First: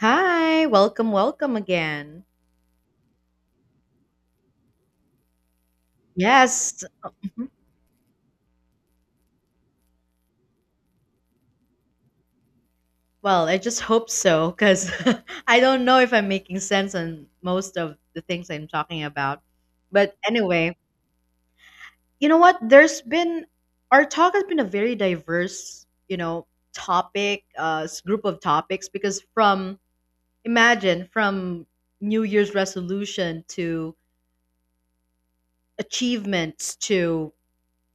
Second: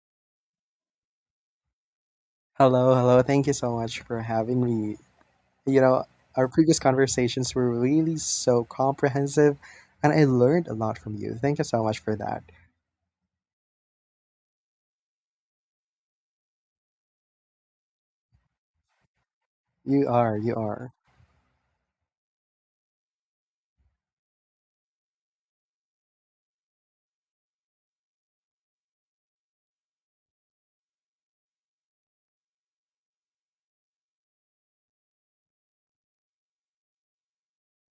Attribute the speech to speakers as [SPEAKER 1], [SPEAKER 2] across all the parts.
[SPEAKER 1] Hi, welcome again.
[SPEAKER 2] Hello, hello. Thank you so much for having me. You know, our previous
[SPEAKER 1] Yes. Mhm.
[SPEAKER 2] conversations were really so comprehensive, and I learned a lot from you. Thank you so much for that.
[SPEAKER 1] Well, I just hope so because I don't know if I'm making sense on most of the things I'm talking about.
[SPEAKER 2] You
[SPEAKER 1] But
[SPEAKER 2] are, you
[SPEAKER 1] anyway,
[SPEAKER 2] are.
[SPEAKER 1] you know what? Our talk has been a very diverse, you know, topic, group of topics because imagine, from New Year's resolution to achievements to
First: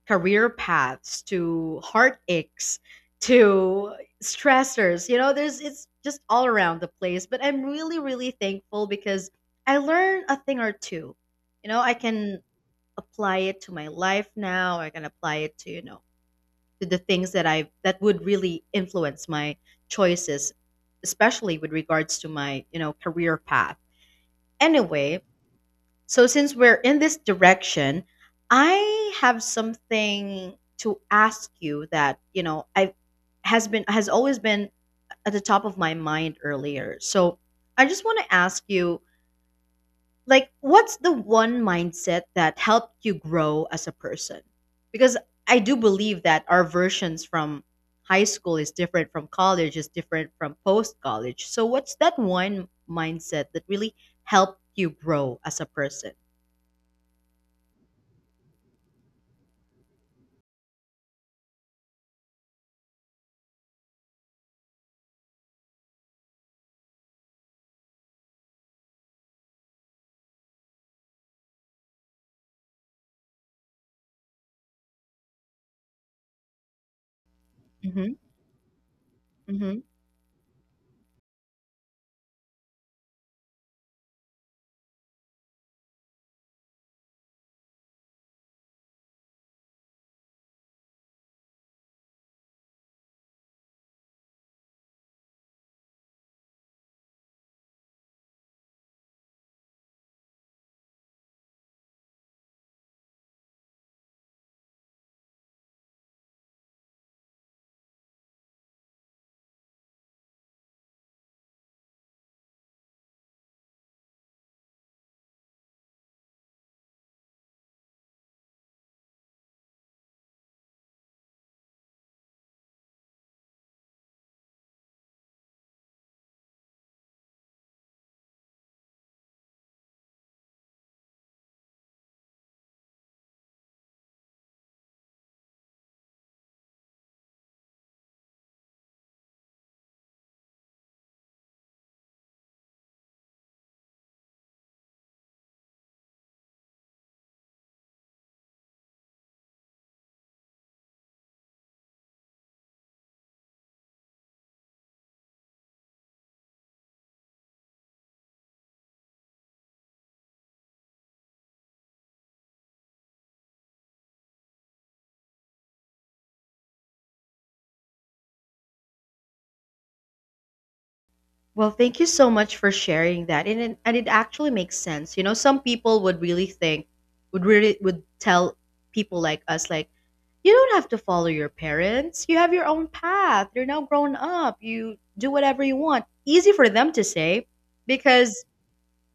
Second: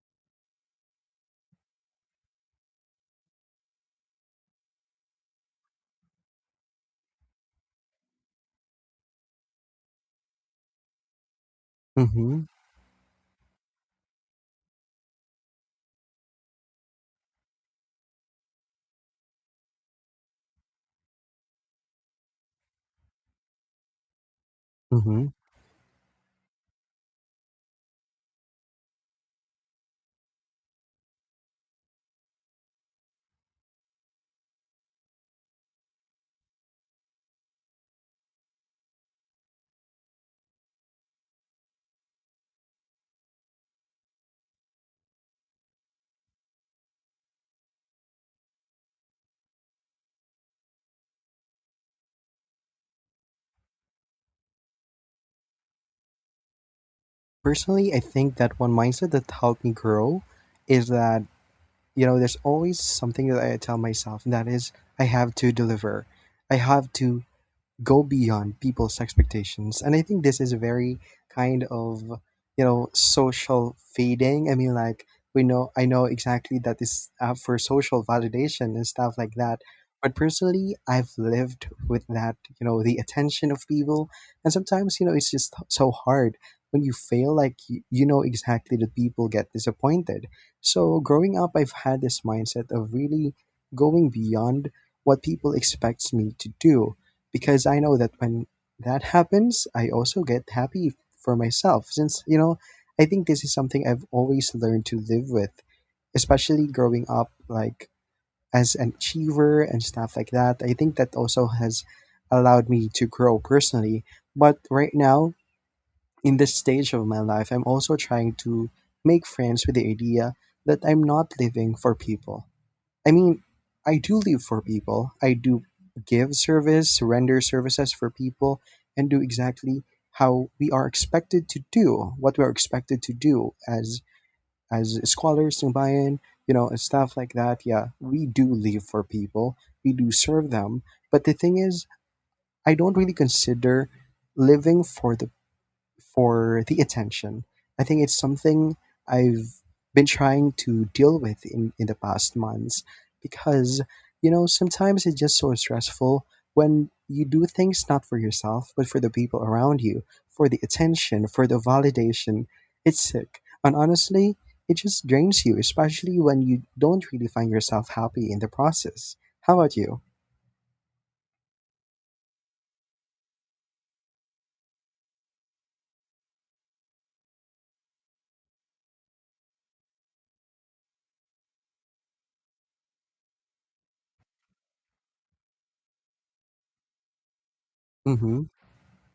[SPEAKER 1] career paths to heartaches to stressors, you know, there's it's just all around the place, but I'm really thankful because I learned a thing or two. You know, I can
[SPEAKER 2] Mm-hmm.
[SPEAKER 1] apply it to my life now. I can apply it to, you know, to the things that I that would really influence my choices, especially with regards to my, you know, career path. Anyway,
[SPEAKER 2] Mm-hmm.
[SPEAKER 1] so since we're in this direction, I have something to ask you that, you know, I has been has always been at the top of my mind earlier. So I just want to ask you, like, what's the one mindset that helped you grow as a person? Because I do believe that our versions from high school is different from college is different from post college. So what's that one mindset that really helped you grow as a person?
[SPEAKER 2] Personally, I think that one mindset that helped me grow is that, you know, there's always something that I tell myself, and that is, I have to deliver. I have to go beyond people's expectations. And I think this is very kind of, you know, social fading. I mean, like, we know I know exactly that is for social
[SPEAKER 1] Mm-hmm.
[SPEAKER 2] validation and stuff like that.
[SPEAKER 1] Hmm.
[SPEAKER 2] But personally, I've lived with that, you know, the attention of people. And sometimes, you know, it's just so hard when you fail. Like, you know exactly that people get disappointed. So growing up, I've had this mindset of really going beyond what people expects me to do, because I know that when that happens, I also get happy for myself. Since, you know, I think this is something I've always learned to live with, especially growing up, like as an achiever and stuff like that. I think that also has allowed me to grow personally. But right now, in this stage of my life, I'm also trying to make friends with the idea that I'm not living for people. I mean, I do live for people. I do give service, render services for people, and do exactly how we are expected to do, what we are expected to do, as scholars, Nubayan, you know, and stuff like that. Yeah, we do live for people. We do serve them. But the thing is, I don't really consider living for the attention. I think it's something I've been trying to deal with in the past months, because, you know, sometimes it's just so stressful when you do things not for yourself, but for the people around you, for the attention, for the validation. It's sick. And honestly, it just drains you, especially when you don't really find yourself happy in the process. How about you?
[SPEAKER 1] Well, thank you so much for sharing that, and it actually makes sense. You know, some people would really think, would tell people like us, like, you don't have to follow your parents. You have your own path. You're now grown up. You do whatever you want. Easy for them to say
[SPEAKER 2] Mm hmm.
[SPEAKER 1] because,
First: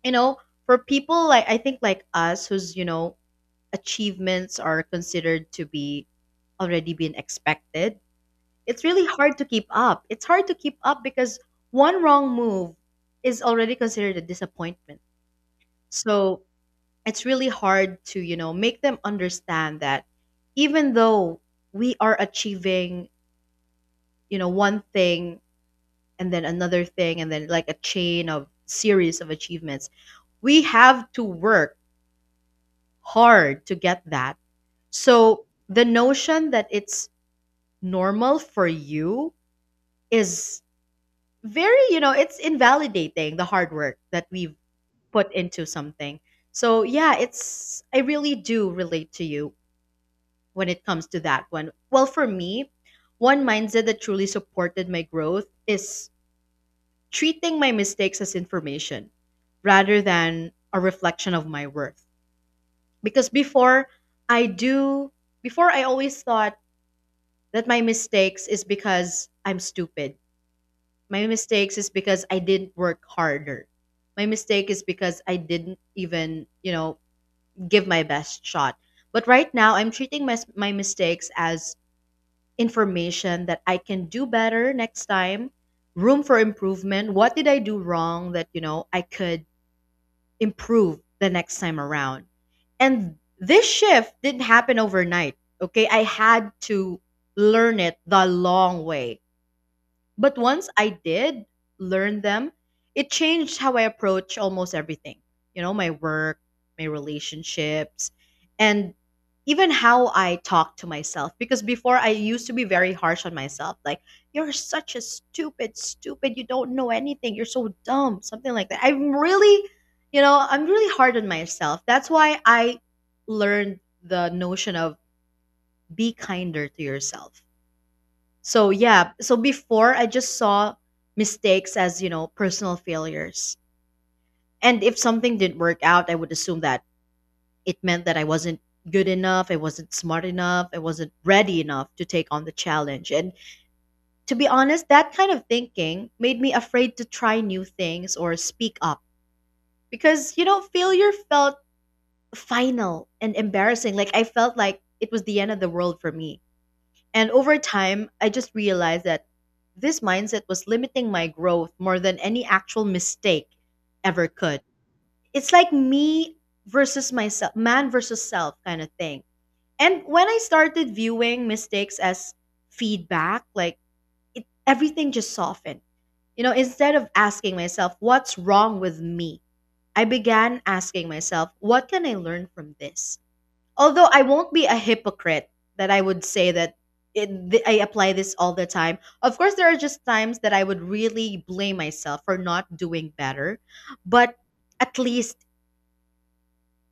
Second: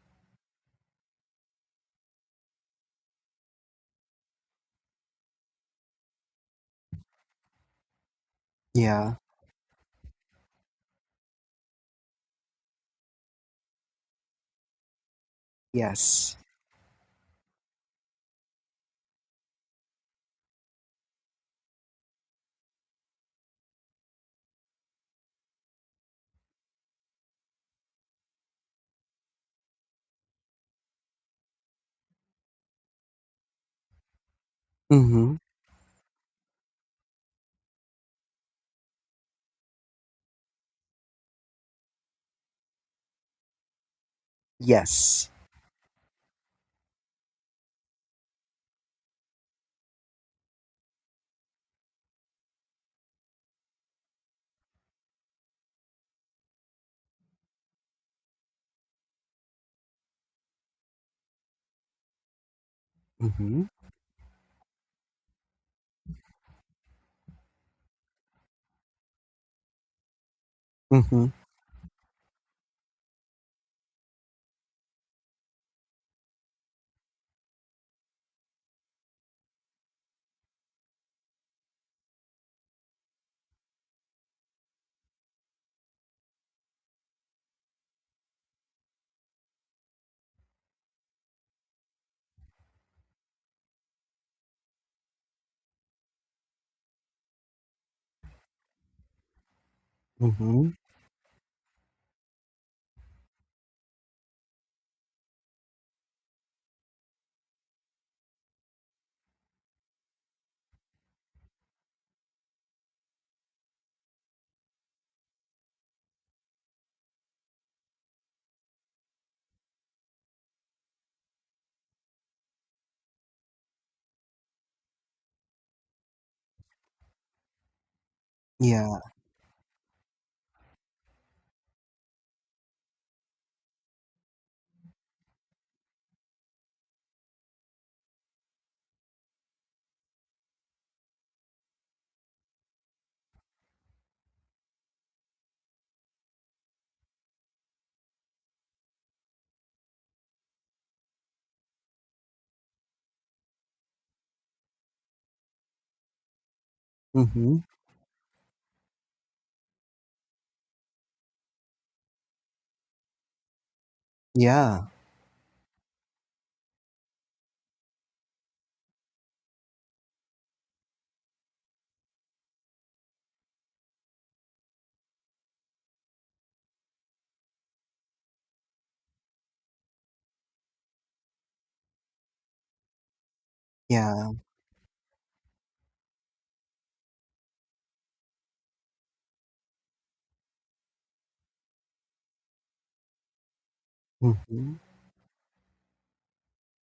[SPEAKER 1] you know, for people like, I think, like us whose, you know, achievements are considered to be already been expected, it's really
[SPEAKER 2] Yeah.
[SPEAKER 1] hard to keep up. It's hard to keep up because one wrong move is already considered a disappointment.
[SPEAKER 2] Yes.
[SPEAKER 1] So it's really hard to, you know, make them understand that even though we are achieving, you know, one thing and then another thing and then like a chain of series of achievements, we have to work hard to get that.
[SPEAKER 2] Mm hmm.
[SPEAKER 1] So the notion that it's normal for you is very, you know, it's invalidating the hard work that we've
[SPEAKER 2] Yes.
[SPEAKER 1] put into something. So yeah, it's, I really do relate to you when it comes to that one. Well, for me, one mindset that truly supported my growth is treating my mistakes as information rather than a reflection of my worth. Because
[SPEAKER 2] Mm hmm.
[SPEAKER 1] before, I do before I always thought that my mistakes is because I'm stupid.
[SPEAKER 2] Mm hmm.
[SPEAKER 1] My mistakes is because I didn't work harder. My mistake is because I didn't even, you know, give my best shot. But right now, I'm treating my mistakes as information that I can do better next time, room for improvement. What did I do wrong that, you know, I could improve the next time around? And this shift didn't happen overnight. Okay. I had to learn it the long way, but once
[SPEAKER 2] Mhm.
[SPEAKER 1] I did learn them, it changed how I approach almost everything. You know, my work, my relationships, and even how I talk to myself. Because before I used to be very harsh on myself, like, you're such a stupid, you don't know anything, you're so dumb, something like that. I'm really, you know, I'm really hard on myself. That's why I learned the notion of be kinder to yourself. So
[SPEAKER 2] Yeah.
[SPEAKER 1] yeah, so before I just saw mistakes as, you know, personal failures. And if something didn't work out, I would assume that it meant that I wasn't good enough, I wasn't smart enough, I wasn't ready enough to take on the challenge. And to be honest, that kind of thinking made me afraid to try new things or speak up because, you know, failure felt final and embarrassing. Like I felt like it was the end of the world for me. And over
[SPEAKER 2] Mhm.
[SPEAKER 1] time, I just realized that this mindset was limiting my growth more than any actual mistake ever could.
[SPEAKER 2] Yeah.
[SPEAKER 1] It's like me versus myself, man versus self kind of thing. And when I started viewing mistakes as feedback, like everything just softened. You know, instead of asking myself, what's wrong with me? I began asking myself, what can I learn from this? Although I
[SPEAKER 2] Yeah.
[SPEAKER 1] won't be a hypocrite that I would say that I apply this all the time. Of course, there are just times that I would really blame myself for not doing better, but
[SPEAKER 2] Mhm.
[SPEAKER 1] at least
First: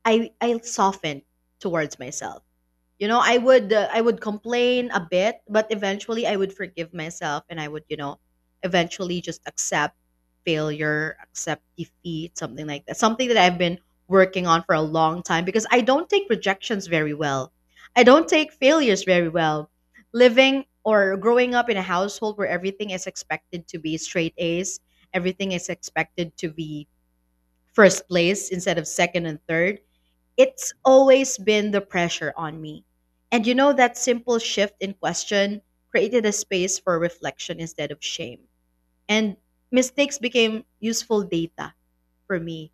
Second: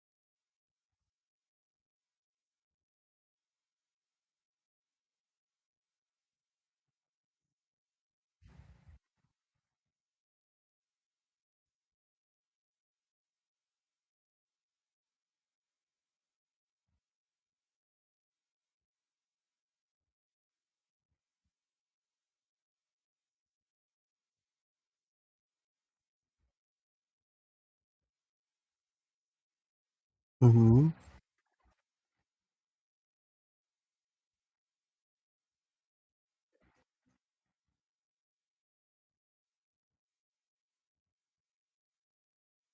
[SPEAKER 1] I soften towards myself. You know, I would complain a bit, but eventually I would forgive myself and I would, you know, eventually just accept failure, accept defeat, something like that. Something that I've been working on for a long time because I don't take rejections very well. I don't take failures very well. Living or growing up in a household where everything is expected to be straight A's, everything is expected to be first place instead of second and third, it's
[SPEAKER 2] Mhm.
[SPEAKER 1] always been the pressure on me. And you know, that simple shift in question created a space for reflection instead of shame. And mistakes became useful data for me,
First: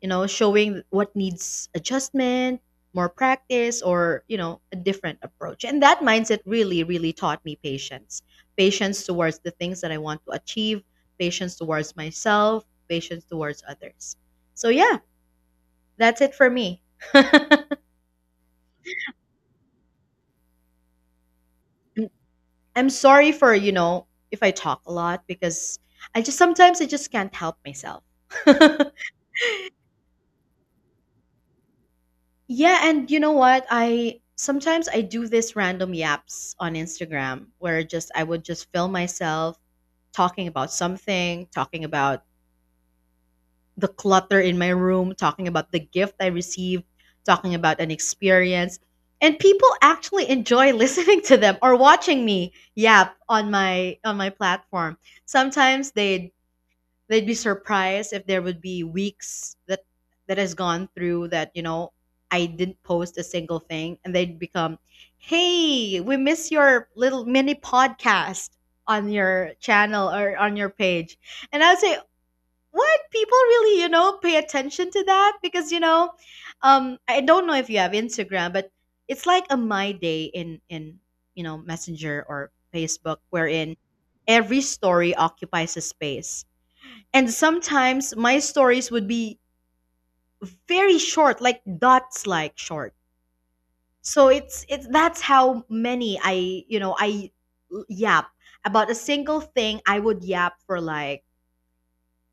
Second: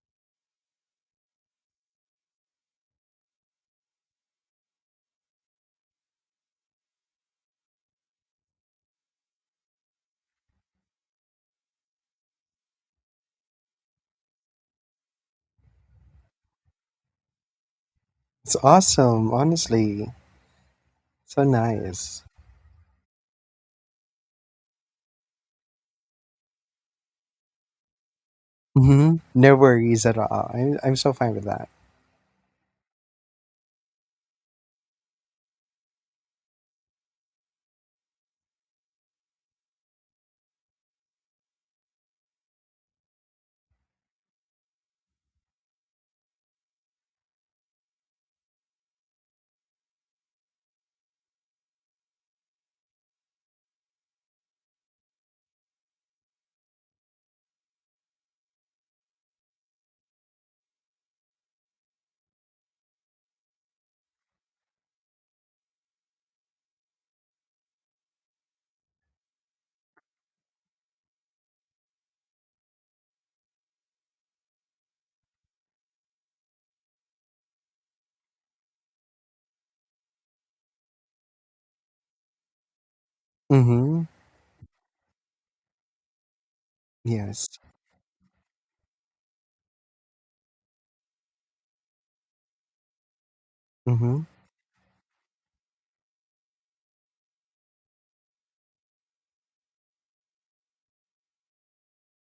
[SPEAKER 1] you know, showing what needs adjustment, more practice, or, you know, a different approach. And that mindset really taught me patience, patience towards the things that I want to achieve, patience towards myself, patience towards others. So, yeah, that's it for me.
[SPEAKER 2] It's awesome, honestly. So nice.
[SPEAKER 1] I'm sorry for, you know, if I talk a lot because I just sometimes I just can't help myself.
[SPEAKER 2] Mhm. No worries at all. I'm so fine with that.
[SPEAKER 1] Yeah, and you know what? I do this random yaps on Instagram where just I would just film myself talking about something, talking about the clutter in my room, talking about the gift I received, talking about an experience. And people actually enjoy listening to them or watching me yap on my platform. Sometimes they'd be surprised if there would be weeks that has gone through that, you know, I didn't post a single thing, and they'd become, "Hey, we miss your little mini podcast on your channel or on your page," and I'd say. What, people really, you know, pay attention to that because, you know, I don't know if you have Instagram, but it's like a my day in you know Messenger or Facebook, wherein
[SPEAKER 2] Mhm.
[SPEAKER 1] every story occupies a space. And
[SPEAKER 2] Yes.
[SPEAKER 1] sometimes my stories would be very short, like dots like short.
[SPEAKER 2] Mhm.
[SPEAKER 1] So it's that's how many I, you know, yap about a single thing. I would yap for like,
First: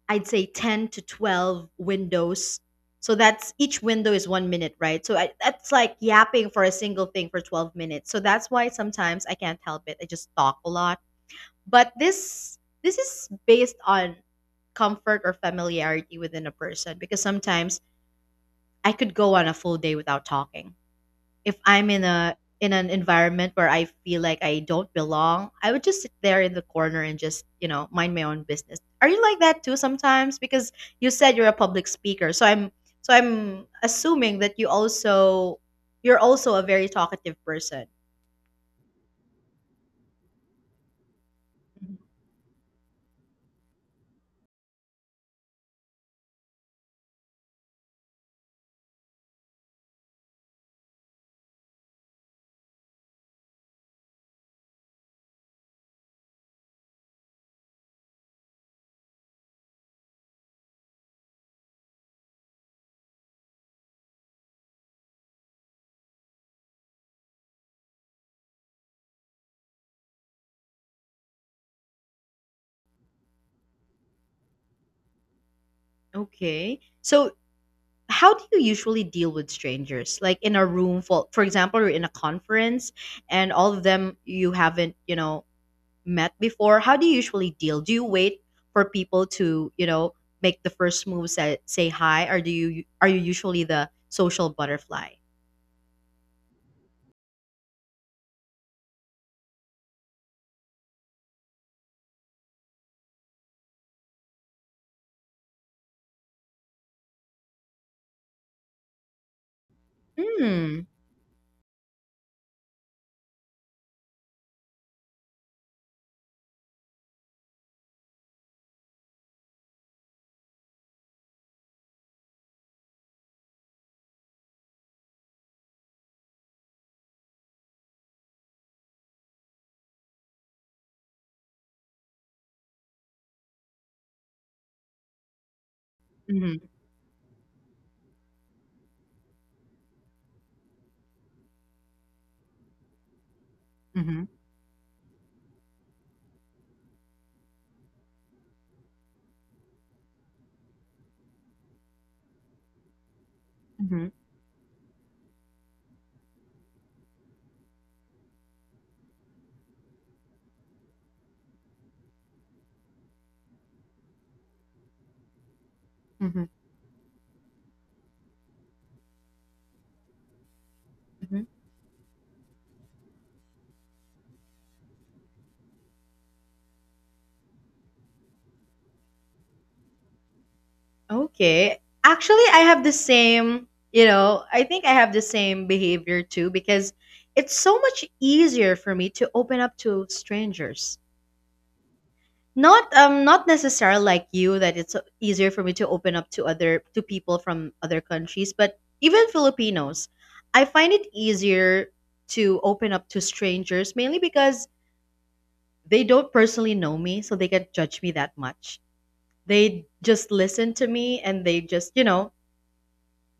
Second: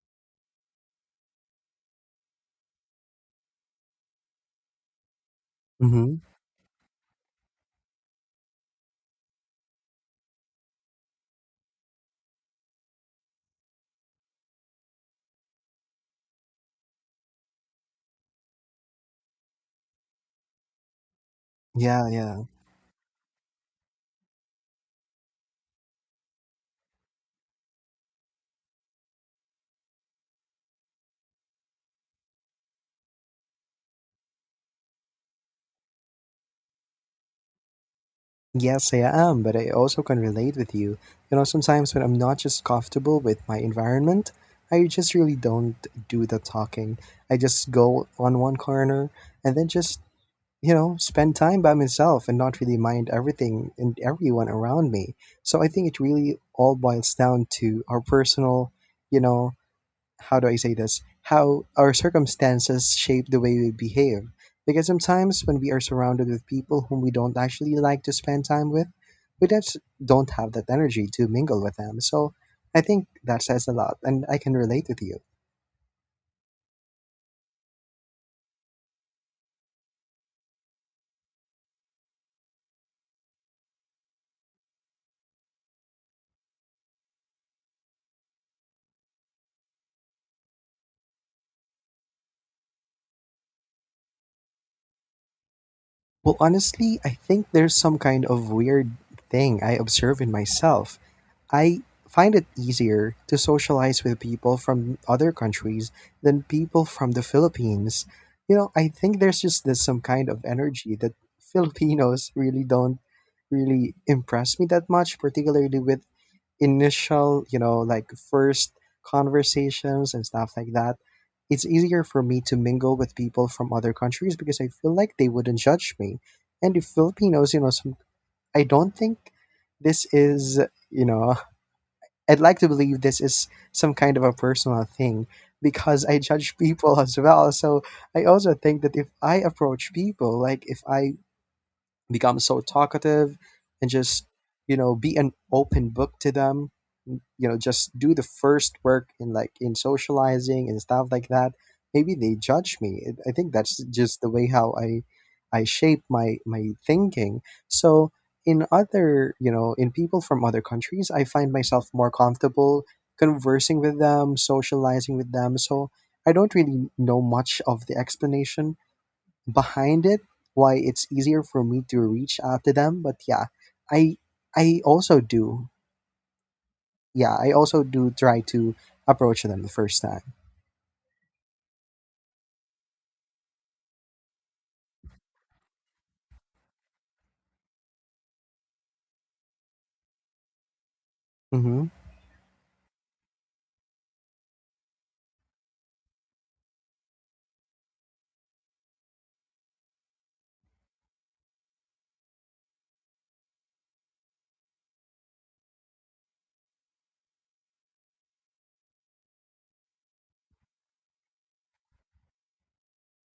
[SPEAKER 1] I'd say 10 to 12 windows. So that's, each window is 1 minute, right? So that's like
[SPEAKER 2] Mhm.
[SPEAKER 1] yapping for a single thing for 12 minutes. So that's why sometimes I can't help it. I just talk a lot. But this is based on comfort or familiarity within a person because sometimes I could go on a full day without talking. If I'm in
[SPEAKER 2] Yeah,
[SPEAKER 1] a
[SPEAKER 2] yeah.
[SPEAKER 1] in an environment where I feel like I don't belong, I would just sit there in the corner and just, you know, mind my own business. Are you like that too sometimes? Because you said you're a public speaker. So I'm assuming that you're also a very talkative person.
[SPEAKER 2] Yes, I am, but I also can relate with you. You know, sometimes
[SPEAKER 1] Mhm.
[SPEAKER 2] when I'm not just comfortable with my environment, I just really don't do the talking. I just go on one corner and then just, you know, spend time by myself and not really mind everything and everyone around me. So I think it really all boils down to our personal, you know, how do I say this? How our circumstances shape the way we behave. Because sometimes when we are surrounded with people whom we don't actually like to spend time with, we just don't have that energy to mingle with them. So I think that says a lot, and I can relate with you.
[SPEAKER 1] Okay. So how do you usually deal with strangers, like in a room full, for example, you're in a conference and all of them you haven't, you know, met before, how do you usually deal? Do you wait for people to, you know, make the first move, say, say hi, or do you, are you usually the social butterfly?
[SPEAKER 2] Well, honestly, I think there's some kind of weird thing I observe in myself. I find it easier to socialize with people from other countries than people from the Philippines. You know, I think there's just this some kind of
[SPEAKER 1] Mm.
[SPEAKER 2] energy that Filipinos really don't really impress me that much, particularly with initial, you know, like first conversations and stuff like that. It's easier for me to mingle with people from other countries because I feel like they wouldn't judge me. And the Filipinos, you know, some, I don't think this is, you know, I'd like to believe this is some kind of a personal thing, because I judge
[SPEAKER 1] Mm-hmm.
[SPEAKER 2] people as well. So I also think that if I approach people, like if I become so talkative and just,
[SPEAKER 1] Mm-hmm.
[SPEAKER 2] you know, be an open book to them, you know, just do the first work in, like in socializing and stuff like that, maybe they judge me. I think that's
[SPEAKER 1] Mm-hmm.
[SPEAKER 2] just the way how I shape my thinking. So, in people from other countries, I find myself more comfortable conversing with them, socializing with them. So I
[SPEAKER 1] Mm-hmm.
[SPEAKER 2] don't really know much of the explanation behind it, why it's easier for me to reach out to them. But yeah, I I also do yeah I also do try to approach them the first time.
[SPEAKER 1] Okay. Actually, I have the same, you know, I think I have the same behavior too because it's so much easier for me to open up to strangers.
[SPEAKER 2] Mm-hmm.
[SPEAKER 1] Not not necessarily like you that it's easier for me to open up to other, to people from other countries, but even Filipinos, I find it easier to open up to strangers mainly because they don't personally know me, so they can't judge me that much. They just listen to me and they just, you know,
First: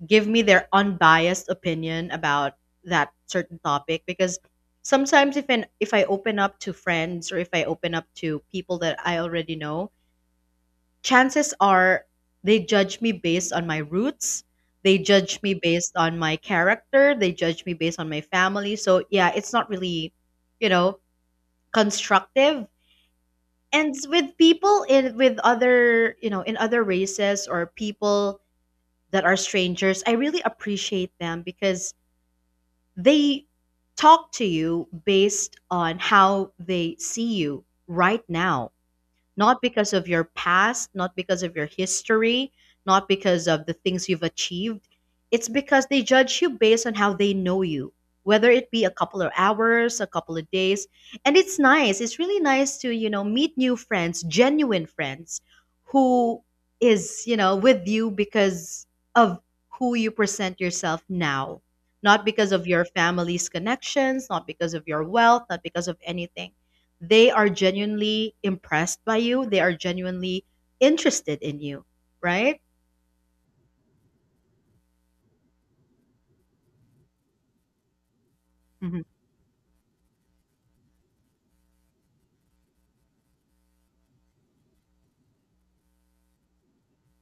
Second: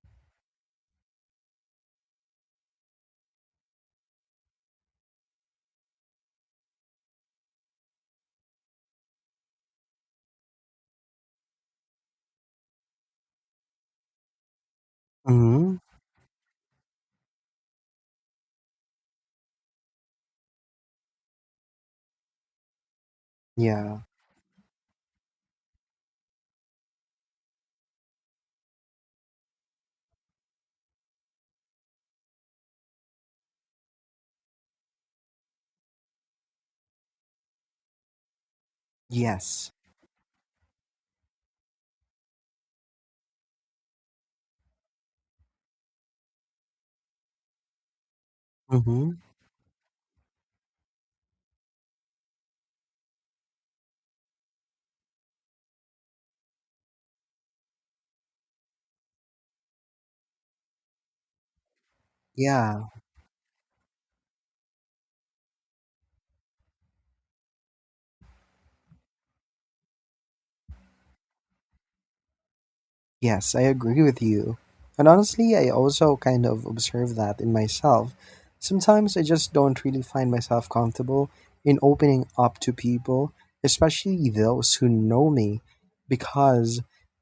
[SPEAKER 1] give me their unbiased opinion about that certain topic because sometimes if I open up to friends or if I open up to people that I already know, chances are they judge me based on my roots, they judge me
[SPEAKER 2] Mm-hmm.
[SPEAKER 1] based on my character, they judge me based on my family. So yeah, it's not really, you know, constructive. And
[SPEAKER 2] Yeah.
[SPEAKER 1] with people in, with other, you know, in other races or people that are strangers, I really appreciate them because they talk to you based on how they see you right now, not
[SPEAKER 2] Yes.
[SPEAKER 1] because of your past, not because of your history, not because of the things you've achieved. It's because they judge you based on how they know you, whether it be a
[SPEAKER 2] Mm-hmm.
[SPEAKER 1] couple of hours, a couple of days. And it's nice. It's really nice to, you know, meet new friends, genuine friends who is, you know, with you because of who you present yourself now, not because of
[SPEAKER 2] Yeah.
[SPEAKER 1] your family's connections, not because of your wealth, not because of anything. They are genuinely impressed by you. They are genuinely interested in you, right?
[SPEAKER 2] Yes, I agree with you. And honestly, I also kind of observe that in myself.
[SPEAKER 1] Hmm.
[SPEAKER 2] Sometimes I just don't really find myself comfortable in opening up to people, especially those who know me, because,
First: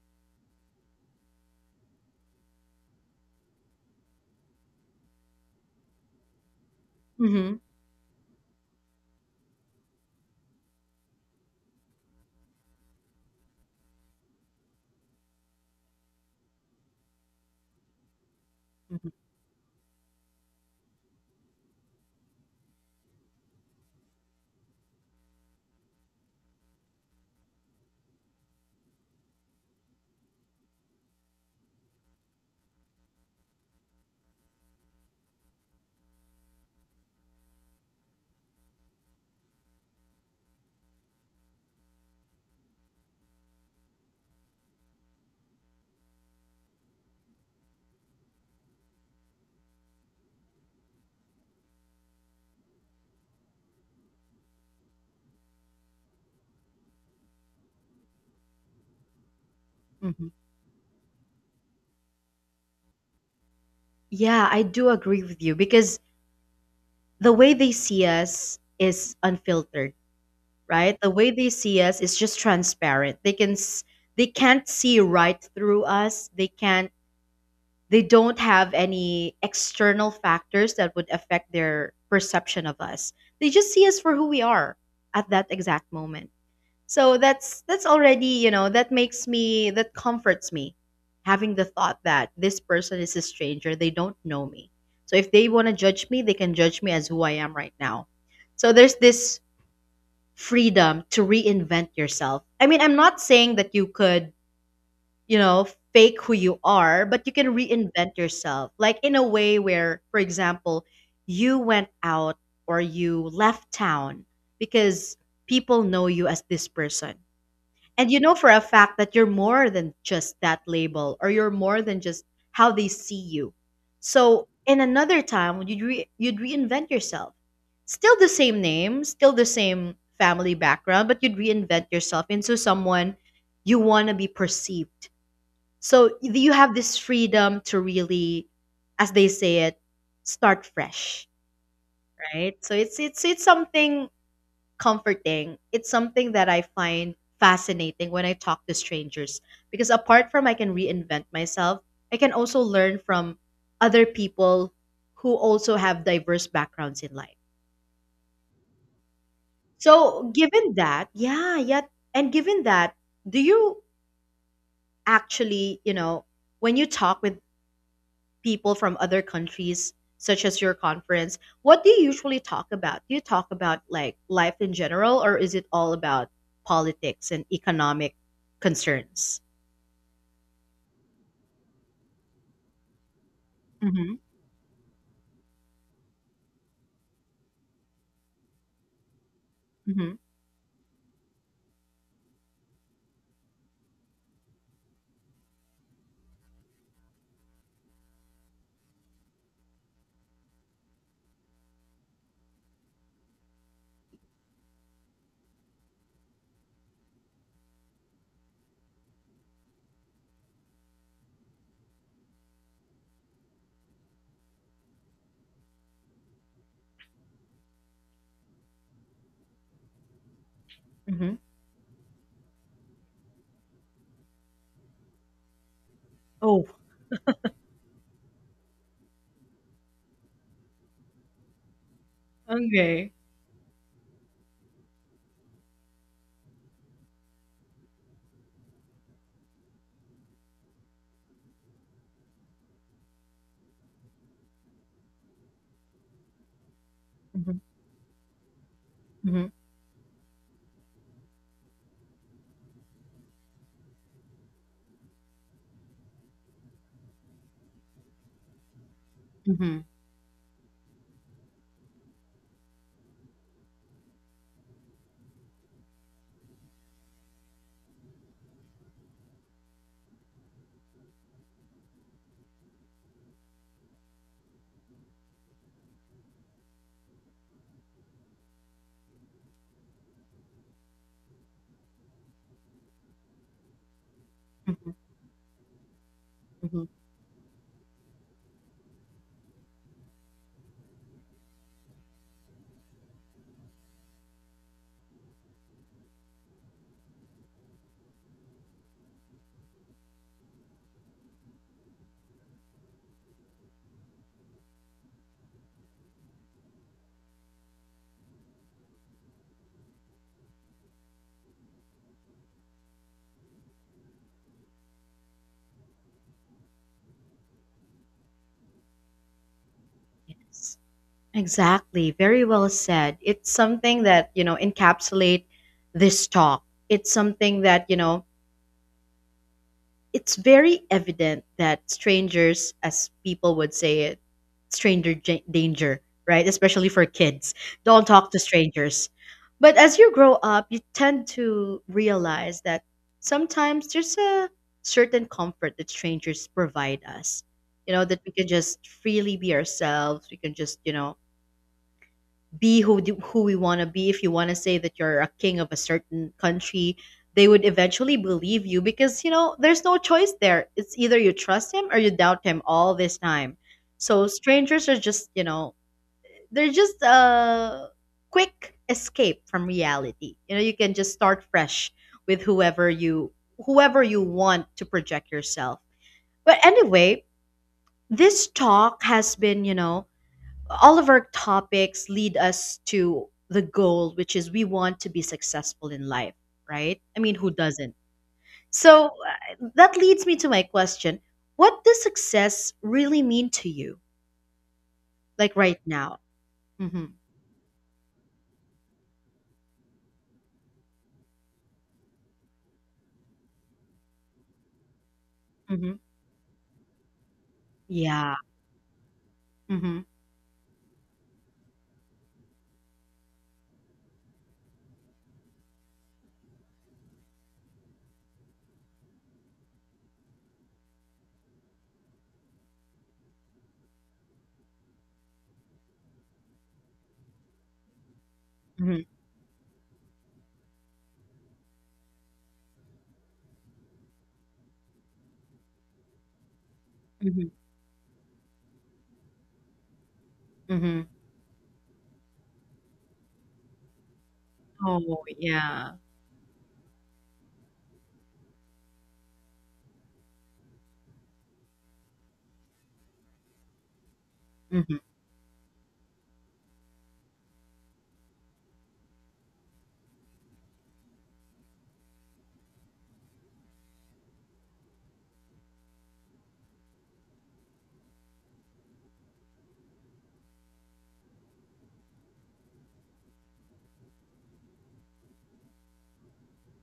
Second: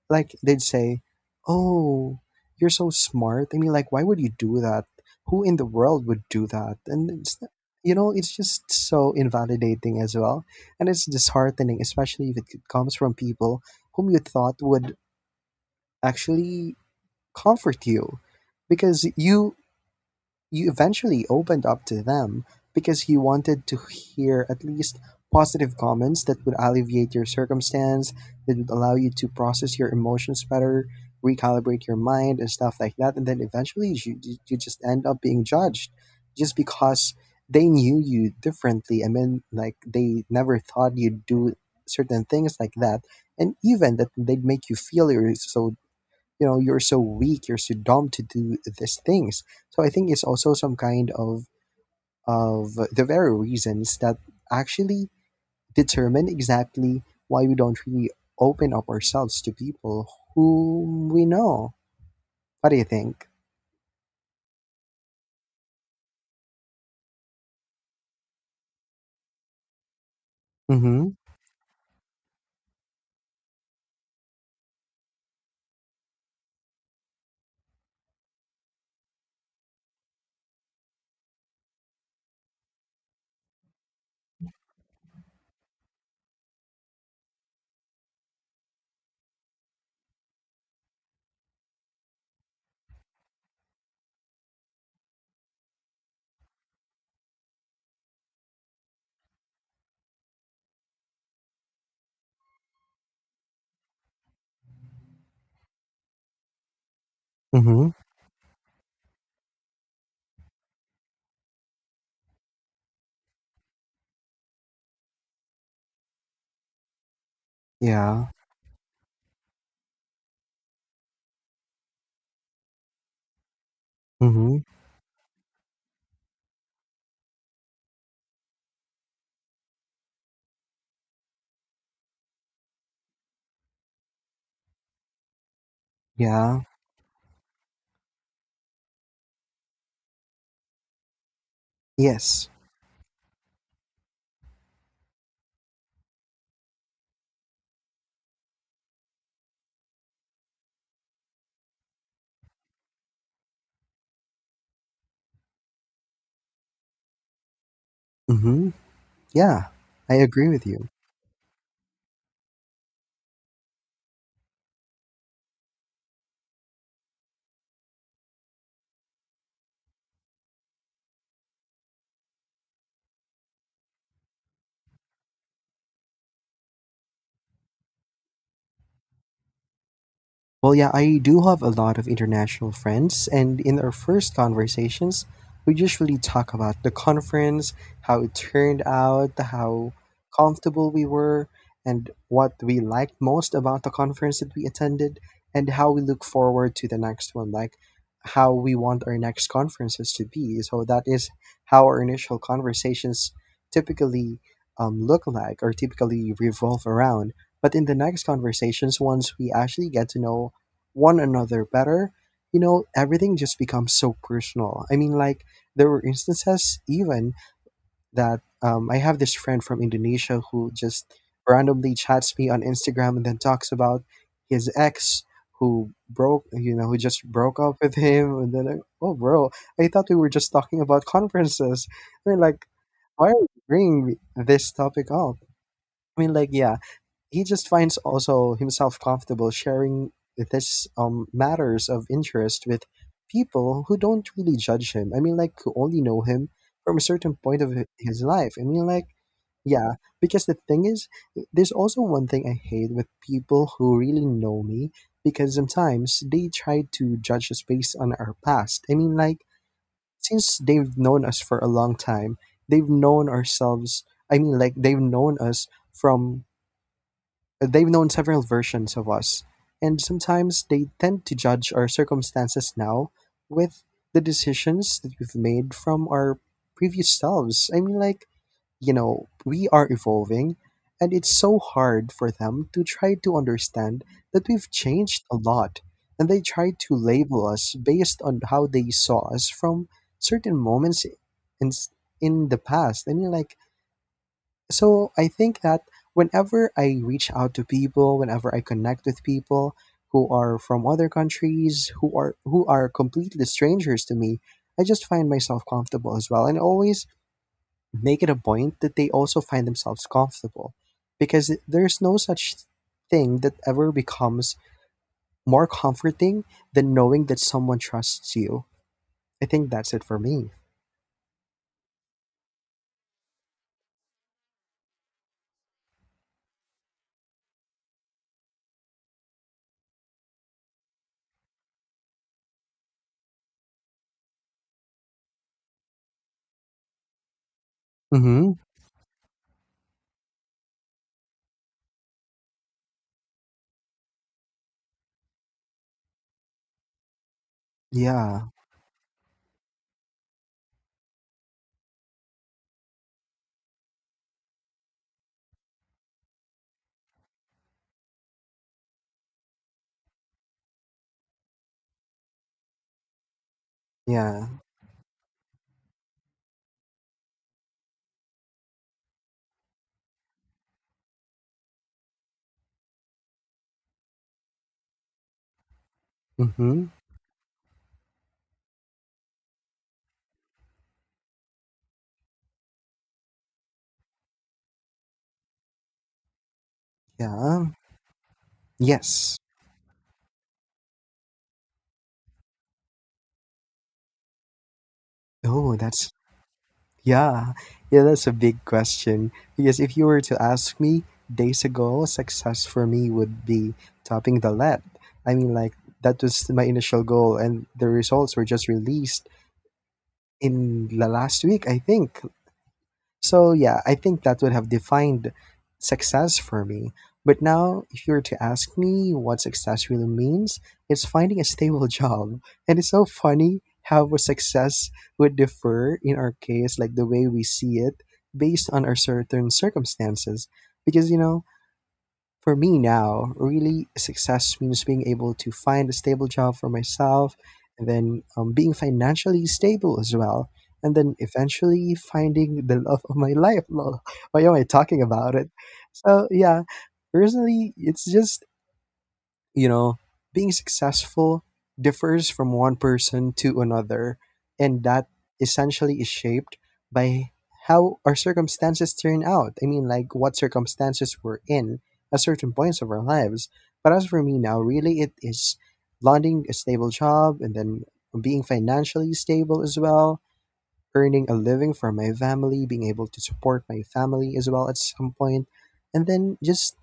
[SPEAKER 2] like, they'd say, "Oh, you're so smart. I mean, like, why would you do that? Who in the world would do that?" And it's,
[SPEAKER 1] Hmm.
[SPEAKER 2] you know, it's just so invalidating as well. And it's disheartening, especially if it comes from people whom you thought would actually comfort you, because
[SPEAKER 1] Hmm.
[SPEAKER 2] you eventually opened up to them because you wanted to hear at least positive comments that would alleviate your circumstance, that would allow you to process your emotions better, recalibrate your mind and stuff like that. And then eventually you just end up being judged, just because they knew you differently. I mean, like, they never thought you'd do certain things like that. And even that, they'd make you feel you're so weak, you're so dumb to do these things. So I think it's also some kind of the very reasons that actually determine exactly why we don't really open up ourselves to people
[SPEAKER 1] Hmm.
[SPEAKER 2] whom we know. What do you think?
[SPEAKER 1] Yeah, I do agree with you because the way they see us is unfiltered, right? The
[SPEAKER 2] Mm-hmm.
[SPEAKER 1] way they see us is just transparent. They can't see right through us. They can't they don't have any external factors that would affect their perception of us. They just see us for who we are at that exact moment. So that's already, you know, that comforts me, having the thought that this person is a stranger, they don't know me. So if they want to judge me, they can judge me as who I am right now. So there's this freedom to reinvent yourself. I mean, I'm not saying that you could, you know, fake who you are, but you can
[SPEAKER 2] Mm-hmm.
[SPEAKER 1] reinvent yourself, like in a way where, for example, you went out or you left town because people know you as this person, and you
[SPEAKER 2] Yeah.
[SPEAKER 1] know for a fact that you're more than just that label, or you're more than just how they see you. So
[SPEAKER 2] Mm-hmm.
[SPEAKER 1] in another time, you'd reinvent yourself. Still the same name, still the same family background, but you'd reinvent yourself into someone you want to be perceived. So you
[SPEAKER 2] Yeah.
[SPEAKER 1] have this freedom to really, as they say it, start fresh,
[SPEAKER 2] Yes.
[SPEAKER 1] right? So it's something comforting, it's something that I find fascinating when I talk to strangers, because apart from I can reinvent myself, I can also learn from other people who also have diverse backgrounds in life.
[SPEAKER 2] Mm-hmm. Yeah. I
[SPEAKER 1] So,
[SPEAKER 2] agree with
[SPEAKER 1] given
[SPEAKER 2] you.
[SPEAKER 1] that, yeah, yeah, and given that, do you actually, you know, when you talk with people from other countries, such as your conference, what do you usually talk about? Do you talk about like life in general, or is it all about politics and economic concerns?
[SPEAKER 2] Well, yeah, I do have a lot of international friends, and in our
[SPEAKER 1] Mm-hmm.
[SPEAKER 2] first conversations, we usually talk about the conference, how it turned out, how
[SPEAKER 1] Mm-hmm.
[SPEAKER 2] comfortable we were, and what we liked most about the conference that we attended, and how we look forward to the next one, like how we want our next conferences to be. So that is how our initial conversations typically, look like, or typically revolve around. But in the next conversations, once we actually get to know one another better, you know, everything just becomes so personal. I mean, like, there were instances even that, I have this friend from Indonesia who just
[SPEAKER 1] Mm-hmm.
[SPEAKER 2] randomly chats me on Instagram and then talks about his ex who broke,
[SPEAKER 1] Oh,
[SPEAKER 2] you know, who just broke up with him. And then, like, oh, bro, I thought we were just talking about conferences. I mean, like,
[SPEAKER 1] okay.
[SPEAKER 2] why are you bringing this topic up? I mean, like, yeah, he just finds also himself comfortable sharing this, matters of interest with people who don't really judge him. I mean, like, who only know him from a certain
[SPEAKER 1] Mm-hmm.
[SPEAKER 2] point of his life. I mean, like,
[SPEAKER 1] Mm-hmm.
[SPEAKER 2] yeah, because the thing is, there's also one thing I hate with people who really know me, because sometimes they try to judge us based on our past. I mean, like,
[SPEAKER 1] Mm-hmm.
[SPEAKER 2] since they've known us for a long time, they've known ourselves. I mean, like, they've known us from They've known several versions of us. And sometimes they tend to judge our circumstances now with the decisions that we've made from our previous selves. I mean, like, you know, we are evolving, and it's so hard for them to try to understand that we've
[SPEAKER 1] Mm-hmm.
[SPEAKER 2] changed a lot. And they try
[SPEAKER 1] Mm-hmm.
[SPEAKER 2] to label us based on how they saw us from certain moments in, in the past. I mean, like, so I think that whenever I reach out to people, whenever I connect with people who are from other countries, who are completely strangers to me, I just find myself comfortable as well. And always make it a point that they also find themselves comfortable. Because there's no such thing that ever becomes more comforting than knowing that someone trusts you. I think that's it for me.
[SPEAKER 1] Yes. Exactly. Very well said. It's something that, you know, encapsulate this talk. It's something that, you know, it's very evident that strangers, as people would say it, danger, right? Especially for kids. Don't talk to
[SPEAKER 2] Mm-hmm.
[SPEAKER 1] strangers. But as you grow up, you tend to realize that sometimes there's a certain comfort that strangers provide us. You know, that we
[SPEAKER 2] Yeah.
[SPEAKER 1] can just freely be ourselves. We can just, you know, who we want to be. If you want to say that you're a king of a certain country, they would eventually believe you, because you know there's no choice there. It's either you trust him or you doubt him all this time. So
[SPEAKER 2] Yeah.
[SPEAKER 1] strangers are just, you know, they're just a quick escape from reality. You know, you can just start fresh with whoever you want to project yourself. But
[SPEAKER 2] Mm-hmm.
[SPEAKER 1] anyway, this talk has been, you know, all of our topics lead us to the goal, which is we want to be successful in life, right? I mean, who
[SPEAKER 2] Yeah.
[SPEAKER 1] doesn't? So
[SPEAKER 2] Yes.
[SPEAKER 1] that leads me to my question. What does success really mean to you, like
[SPEAKER 2] Oh,
[SPEAKER 1] right
[SPEAKER 2] that's
[SPEAKER 1] now? Mm-hmm.
[SPEAKER 2] Yeah, yeah, that's a big question. Because if you were to ask me days ago, success for me would be topping the lead. I mean, like,
[SPEAKER 1] Mm-hmm.
[SPEAKER 2] that was my initial goal, and the
[SPEAKER 1] Yeah.
[SPEAKER 2] results were just released
[SPEAKER 1] Mm-hmm.
[SPEAKER 2] in the last week, I think. So yeah, I think that would have defined success for me. But now, if you were to ask me what success really means, it's finding a stable job. And it's so funny how a success would differ in our case, like the way we see it based on our
[SPEAKER 1] Mm-hmm.
[SPEAKER 2] certain circumstances. Because, you know, for me now, really success means being able to find a stable job for myself,
[SPEAKER 1] Mm-hmm.
[SPEAKER 2] and then, being financially stable as well. And
[SPEAKER 1] Mm-hmm.
[SPEAKER 2] then eventually finding the love of my life. Lol. Why am I talking
[SPEAKER 1] Oh,
[SPEAKER 2] about it?
[SPEAKER 1] yeah.
[SPEAKER 2] So, yeah, personally, it's just, you know, being successful differs from one person to another. And
[SPEAKER 1] Mm-hmm.
[SPEAKER 2] that essentially is shaped by how our circumstances turn out. I mean, like, what circumstances we're in at certain points of our lives. But as for me now, really it is landing a stable job, and then being financially stable as well, earning a living for my family, being able to support my family as well at some point, and then just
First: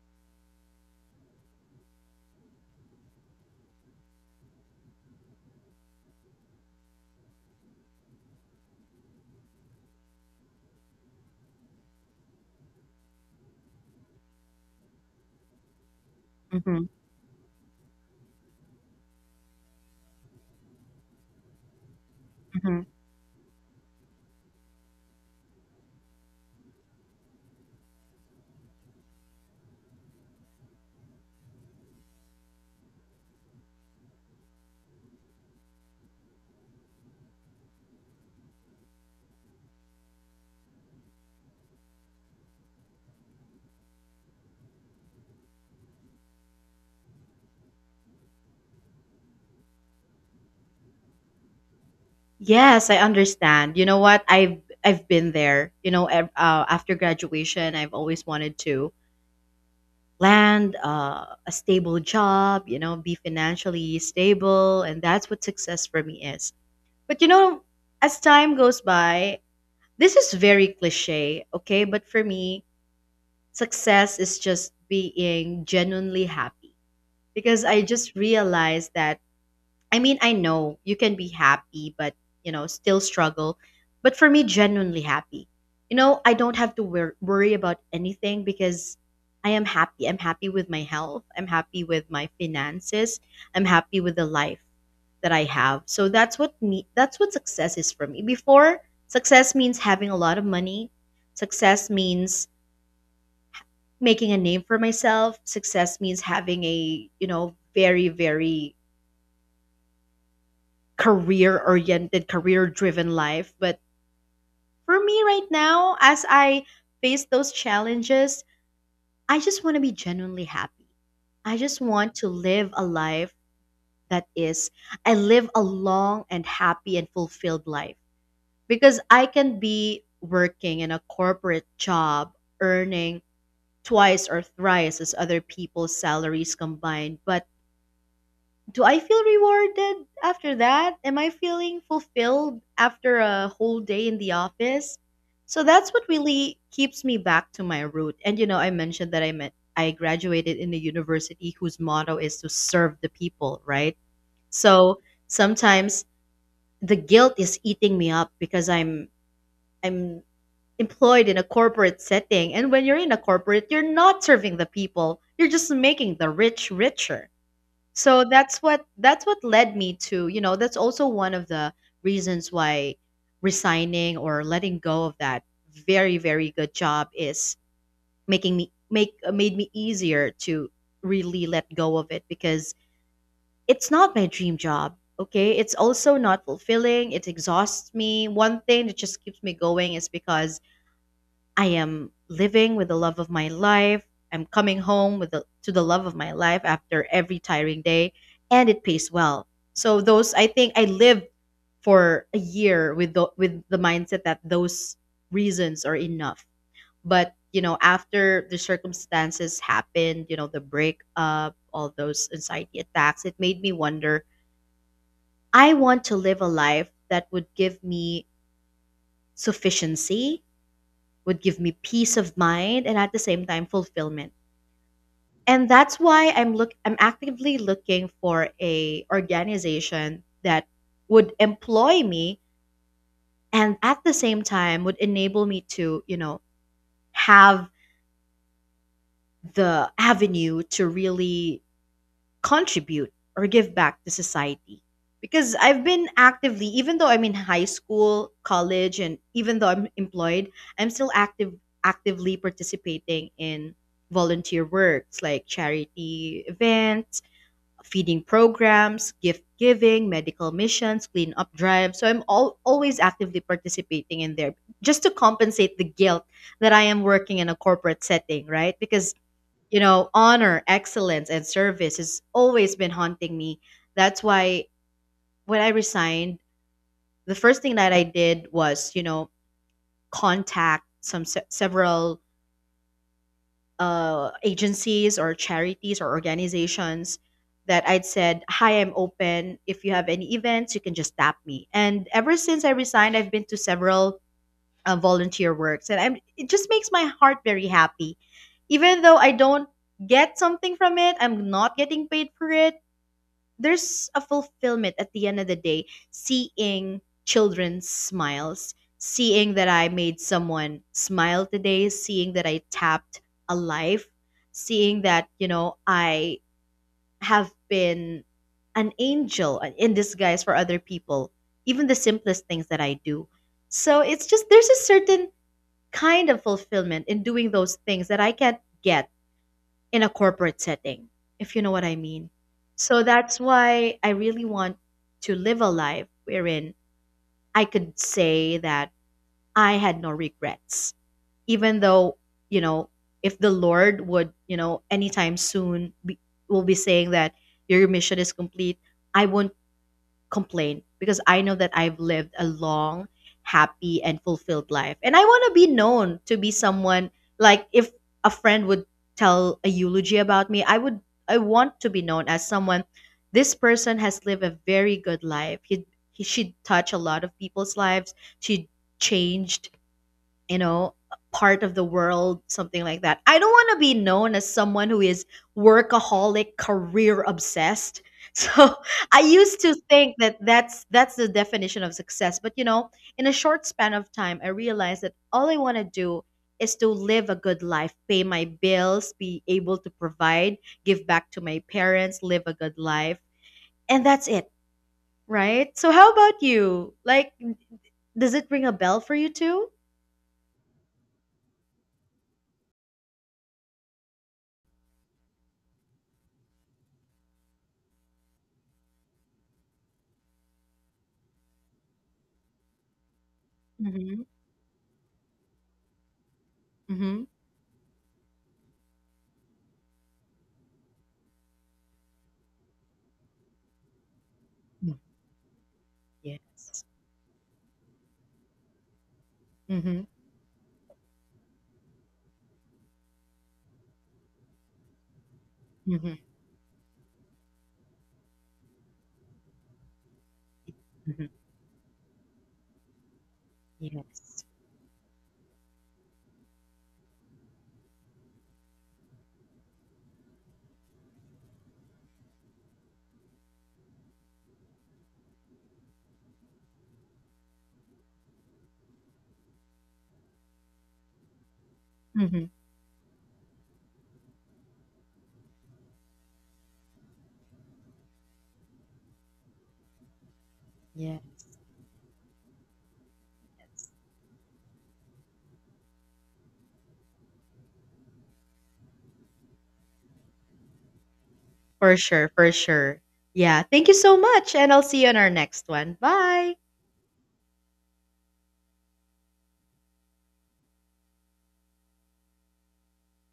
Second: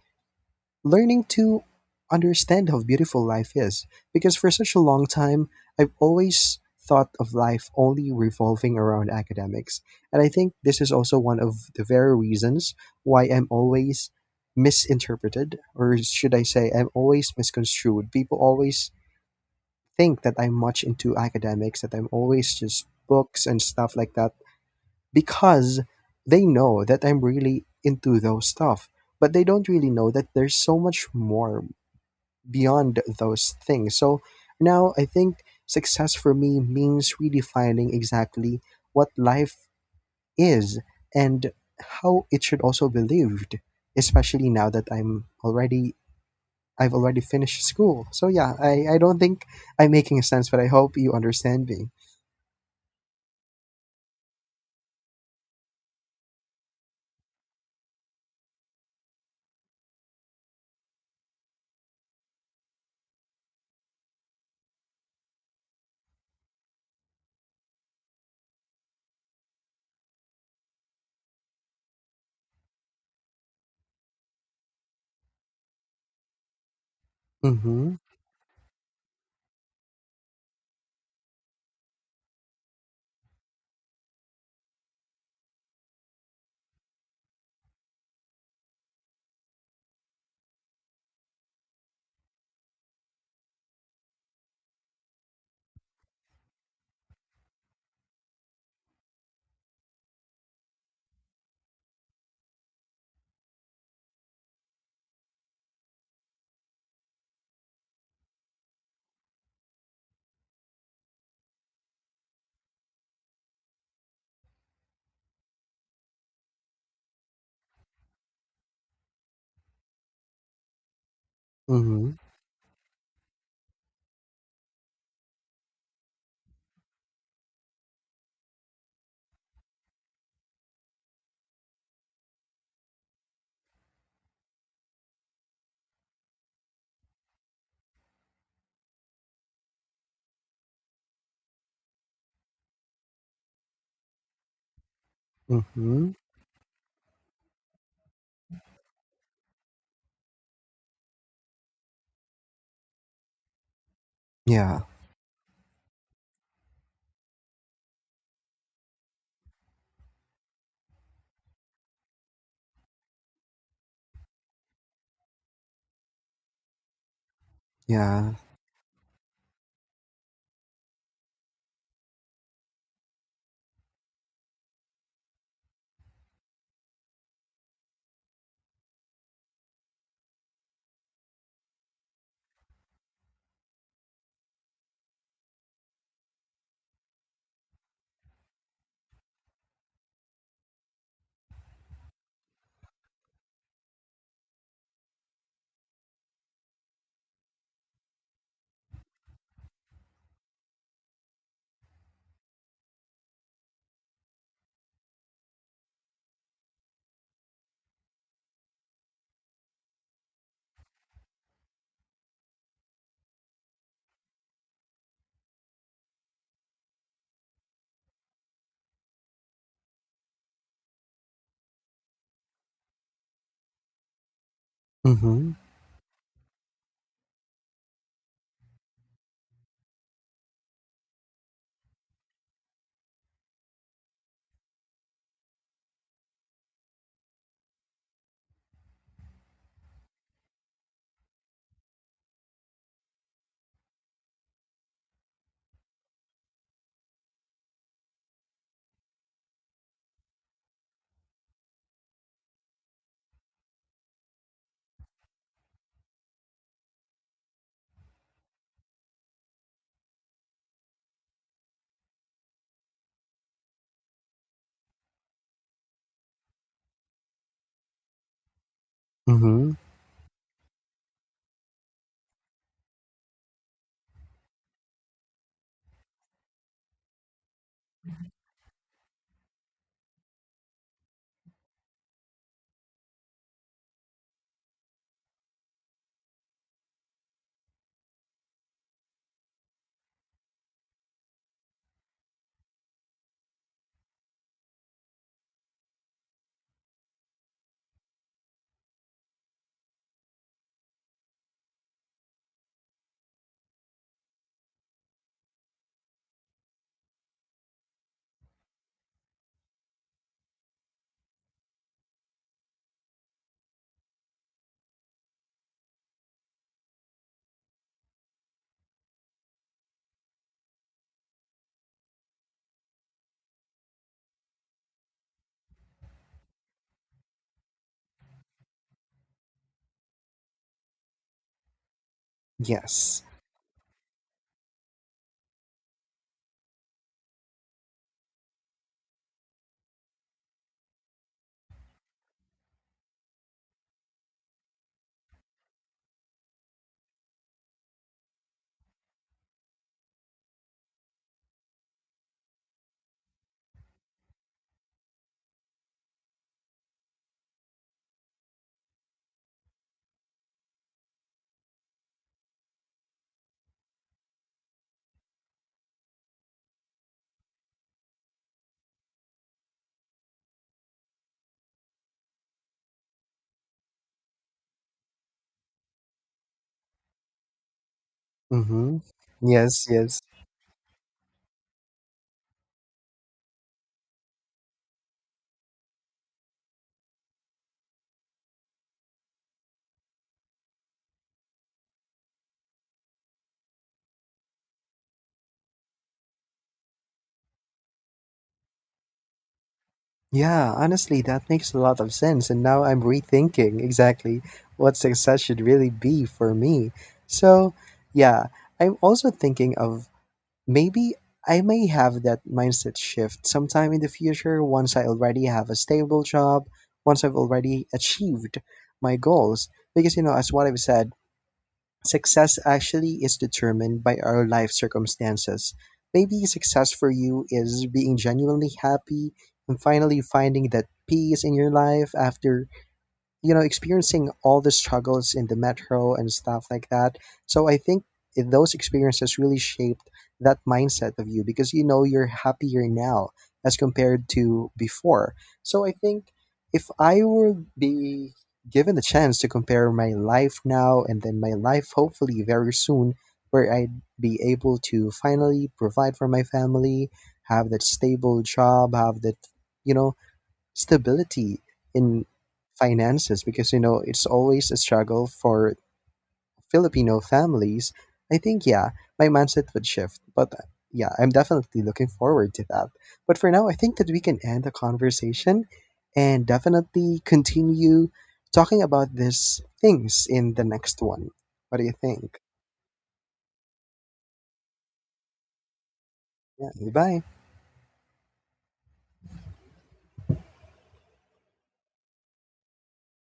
[SPEAKER 2] learning to understand how beautiful life is. Because for such a long time, I've always thought of life only revolving around academics. And I think this is also one of the very reasons why I'm always misinterpreted, or should I say,
[SPEAKER 1] Mm-hmm.
[SPEAKER 2] I'm always misconstrued. People always think that I'm much into academics, that I'm always just
[SPEAKER 1] Mm-hmm.
[SPEAKER 2] books and stuff like that, because they know that I'm really into those stuff, but they don't really know that there's so much more beyond those things. So now I think success for me means redefining exactly what life is and how it should also be lived, especially now that I've already finished school. So yeah, I don't think I'm making sense, but I hope you understand me.
[SPEAKER 1] Yes, I understand. You know what? I've been there. You know, after graduation, I've always wanted to land, a stable job, you know, be financially stable. And that's what success for me is. But, you know, as time goes by, this is very cliche, okay? But for me, success is just being genuinely happy, because I
[SPEAKER 2] Mm-hmm.
[SPEAKER 1] just realized that, I mean, I know you can be happy, but you know, still struggle. But for me, genuinely happy. You know, I don't have to worry about anything because I am happy. I'm happy with my health. I'm happy with my finances. I'm happy with the life that I have. So that's what me. That's what success is for me. Before, success means having a lot of money. Success means making a name for myself. Success means having a, you know, very career oriented, career driven life. But for me right now, as I face those challenges, I just want to be genuinely happy. I just
[SPEAKER 2] Mm-hmm.
[SPEAKER 1] want to live a life that is, I live a long and happy and fulfilled life, because I can be working in a corporate job, earning twice or thrice as other people's salaries combined, but do I feel rewarded after that? Am I feeling fulfilled after a whole day in the office? So that's what
[SPEAKER 2] Mm-hmm.
[SPEAKER 1] really keeps me back to my root. And you know, I mentioned that I graduated in a university whose motto is to serve the people, right?
[SPEAKER 2] Yeah.
[SPEAKER 1] So sometimes the guilt is eating me up because I'm employed in a corporate setting, and when you're in a corporate, you're not serving the people, you're just making the rich richer. So
[SPEAKER 2] Yeah.
[SPEAKER 1] that's what led me to, you know, that's also one of the reasons why resigning or letting go of that very good job is making me make made me easier to really let go of it, because it's not my dream job, okay? It's also not fulfilling. It exhausts me. One thing that just keeps me going is because I am living with the love of my life. I'm coming home with to the love of my life after every tiring day, and it pays well. So those, I think, I lived for a year with the mindset that those reasons are enough. But you know, after the circumstances happened, you know, the breakup, all those anxiety attacks, it made me wonder. I want to live a life that would give me sufficiency, would give me peace of mind, and at the same time fulfillment.
[SPEAKER 2] Mm-hmm.
[SPEAKER 1] And that's why I'm actively looking for a organization that would employ me, and at the same time would enable me to, you know, have the avenue to really contribute or give back to society. Because I've been actively, even though I'm in high school, college, and even though I'm employed, I'm still active actively participating in volunteer works like charity events, feeding programs, gift giving, medical missions, cleanup drives. So always actively participating in there, just to compensate the guilt that I am working in a corporate setting, right? Because,
[SPEAKER 2] Mm-hmm.
[SPEAKER 1] you know, honor, excellence, and service has always been haunting me. That's why when I resigned, the first thing that I did was, you know, contact some several agencies or charities or organizations, that I'd said, "Hi, I'm open. If you have any events, you can just tap me." And ever since I resigned, I've been to several volunteer works, and it just makes my heart very happy. Even though I don't get something from it, I'm not getting paid for it, there's a fulfillment at the end of the day, seeing children's smiles, seeing that I made someone smile today, seeing that I tapped a life, seeing that, you know, I have been an angel in disguise for other people, even the simplest things that I do. So it's just, there's a certain kind of fulfillment in doing those things that I can't get in a corporate setting, if you know what I mean. So
[SPEAKER 2] Yes.
[SPEAKER 1] that's why I really want to live a life wherein I could say that I had no regrets, even though, you know, if the Lord would, you know, anytime soon be, will be saying that your mission is complete, I won't complain because I know that I've lived a long, happy, and fulfilled life. And I want to be known to be someone, like if a friend would tell a eulogy about me, I would, I want to be known as someone, "This person has lived a very good life. He she touched a lot of people's lives. She changed, you know, part of the world," something like that. I don't want to be known as someone who is workaholic, career obsessed. So
[SPEAKER 2] Mm-hmm.
[SPEAKER 1] I used to
[SPEAKER 2] Yes,
[SPEAKER 1] think
[SPEAKER 2] yes.
[SPEAKER 1] that that's the definition of success, but you know, in a short span of time, I realized that all I want to do is to live a good life, pay my bills, be able to provide, give back to my parents, live a good life, and that's it, right? So how about you? Like, does it ring a bell for you too?
[SPEAKER 2] Yeah, honestly, that makes a lot of sense. And now I'm rethinking exactly what success should really be for me. So, yeah, I'm also thinking of maybe I may have that mindset shift sometime in the
[SPEAKER 1] Mhm.
[SPEAKER 2] future, once I already have a stable job, once
[SPEAKER 1] Mhm.
[SPEAKER 2] I've already achieved my goals. Because, you know, as what I've said, success actually is determined by our life circumstances. Maybe
[SPEAKER 1] Yes.
[SPEAKER 2] success for you is being genuinely happy and
[SPEAKER 1] Mhm,
[SPEAKER 2] finally finding that peace in your life after, you know, experiencing all the struggles in the metro
[SPEAKER 1] mhm,
[SPEAKER 2] and stuff like that. So I think, those experiences really shaped that mindset
[SPEAKER 1] mhm.
[SPEAKER 2] of you, because you know you're happier now as compared
[SPEAKER 1] Yes.
[SPEAKER 2] to before. So I think if I would be given the chance to compare my life now and then my life hopefully very soon, where I'd be able to finally provide for my family, have that stable job, have that, you know, stability in
[SPEAKER 1] Mhm.
[SPEAKER 2] finances, because you know it's always a struggle for Filipino families, I think, yeah, my mindset would shift. But yeah,
[SPEAKER 1] Yeah.
[SPEAKER 2] I'm definitely looking forward to that. But for now, I think that we can end the conversation and definitely continue talking about these things in the next one. What do you
[SPEAKER 1] For sure,
[SPEAKER 2] think?
[SPEAKER 1] for sure. Yeah. Thank you so much, and I'll see you on our next one. Bye.
[SPEAKER 2] Yeah, bye.